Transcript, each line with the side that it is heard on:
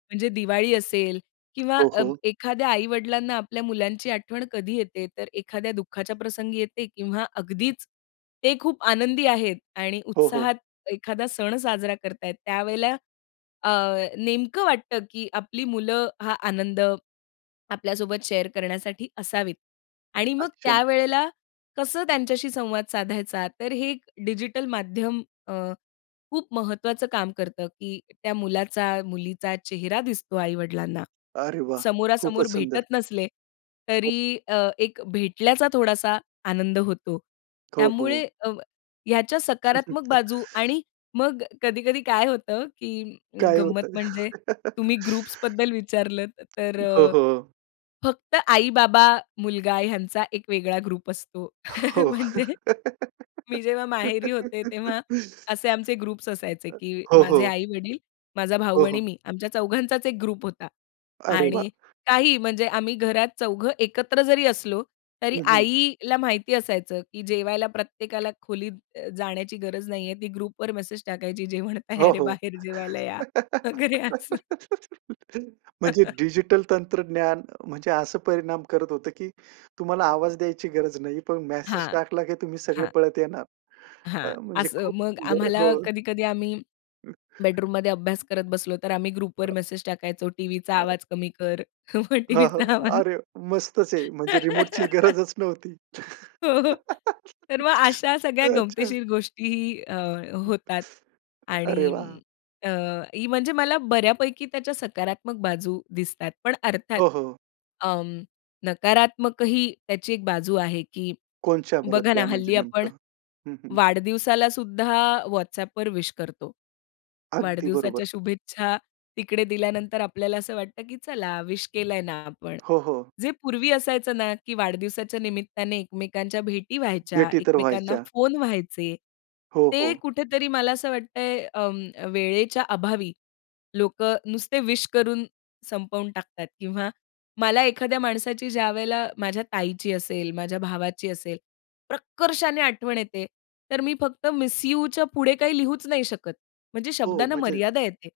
left: म्हणजे दिवाळी असेल किंवा
right: हो,
left: अ,
right: हो.
left: एखाद्या आई-वडिलांना आपल्या मुलांची आठवण कधी येते, तर एखाद्या दुःखाच्या प्रसंगी येते किंवा अगदीच ते खूप आनंदी आहेत आणि
right: हो, हो.
left: उत्साहात एखादा सण साजरा करत आहेत, त्यावेळेला अ, नेमकं वाटतं, की आपली मुलं हा आनंद आपल्यासोबत शेअर करण्यासाठी असावीत. आणि मग
right: अच्छा.
left: त्यावेळेला कसं त्यांच्याशी संवाद साधायचा, तर हे एक डिजिटल माध्यम अ, खूप महत्वाचं काम करतं, की त्या मुलाचा, मुलीचा चेहरा दिसतो आई वडिलांना.
right: अरे वाह!
left: समोरासमोर
right: खूपच सुंदर.
left: भेटत नसले,
right: हो.
left: तरी अ, एक भेटल्याचा थोडासा आनंद होतो. त्यामुळे
right: [unintelligible]
left: अ, ह्याच्या सकारात्मक बाजू आणि मग कधी-कधी काय होतं, की अ,
right: काय
left: गंमत
right: होतं? हो,
left: म्हणजे तुम्ही
right: हो.
left: ग्रुप्सबद्दल विचारलत तर,
right: हो, हो.
left: फक्त आई-बाबा, मुलगा ह्यांचा एक वेगळा ग्रुप असतो.
right: हो.
left: म्हणजे, मी जेव्हा माहेरी होते, तेव्हा असे आमचे ग्रुप्स असायचे, की
right: हो,
left: माझे
right: हो.
left: आई-वडील, माझा भाऊ
right: हो,
left: आणि
right: हो.
left: मी आमच्या चौघांचाच 1 होता.
right: अरे वाह!
left: आणि काही म्हणजे आम्ही घरात चौघं एकत्र जरी असलो तरी
right: हं, हं.
left: आईला माहिती असायचं, की जेवायला प्रत्येकाला खोलीत जाण्याची गरज नाहीये, ती ग्रुपवर मेसेज टाकायची जेवण तयार
right: हो,
left: आहे
right: हो.
left: बाहेर जेवायला या, वगैरे असं.
right: म्हणजे डिजिटल तंत्रज्ञान म्हणजे, असं परिणाम करत होतं, की तुम्हाला आवाज द्यायची गरज नाही, पण मेसेज
left: हां,
right: टाकला, की तुम्ही सगळे
left: हां.
right: पळत येणार.
left: हां,
right: म्हणजे
left: असं.
right: खूप
left: मग
right: सुंदर.
left: आम्हाला
right: हो.
left: कधी-कधी आम्ही बेडरूममध्ये अभ्यास करत बसलो, तर आम्ही ग्रुपवर
right: अ.
left: मेसेज टाकायचो, टीव्हीचा
right: अ.
left: आवाज कमी कर मग
right: हां, हां.
left: टीव्हीचा आवाज
right: अरे, मस्तच आहे. म्हणजे रिमोटची गरजच नव्हती.
left: हो, तर मग अशा सगळ्या
right: अच्छा.
left: गमतीशीर गोष्टीही अ,
right: हं.
left: होतात.
right: अरे वाह!
left: आणि अ, म्हणजे मला बऱ्यापैकी त्याच्या सकारात्मक बाजू दिसतात. पण अर्थात
right: हो, हो.
left: अ, नकारात्मकही त्याची 1 बाजू आहे, की
right: कोणत्या
left: बघा
right: बरं
left: ना
right: म्हणजे
left: हल्ली आपण
right: नेमकं? हं, हं.
left: वाढदिवसालासुद्धा WhatsAppवर विश करतो.
right: अगदी बरोबर.
left: वाढदिवसाच्या शुभेच्छा तिकडे दिल्यानंतर आपल्याला असं वाटतं, की चला विश केलंय ना आपण,
right: हो, हो.
left: जे पूर्वी असायचं ना, की वाढदिवसाच्या निमित्ताने एकमेकांच्या भेटी व्हायच्या,
right: भेटी तर
left: एकमेकांना
right: व्हायच्या.
left: फोन व्हायचे.
right: हो,
left: ते
right: हो.
left: कुठेतरी मला असं वाटतंय अ, वेळेच्या अभावी लोकं नुसते विश करून संपवून टाकतात किंवा मला एखाद्या माणसाची ज्यावेळेला माझ्या ताईची असेल, माझ्या भावाची असेल, प्रकर्षाने आठवण येते तर मी फक्त मिस यूच्या पुढे काही लिहूच नाही शकत. म्हणजे
right: हो,
left: शब्दांना
right: मजेत.
left: मर्यादा येते.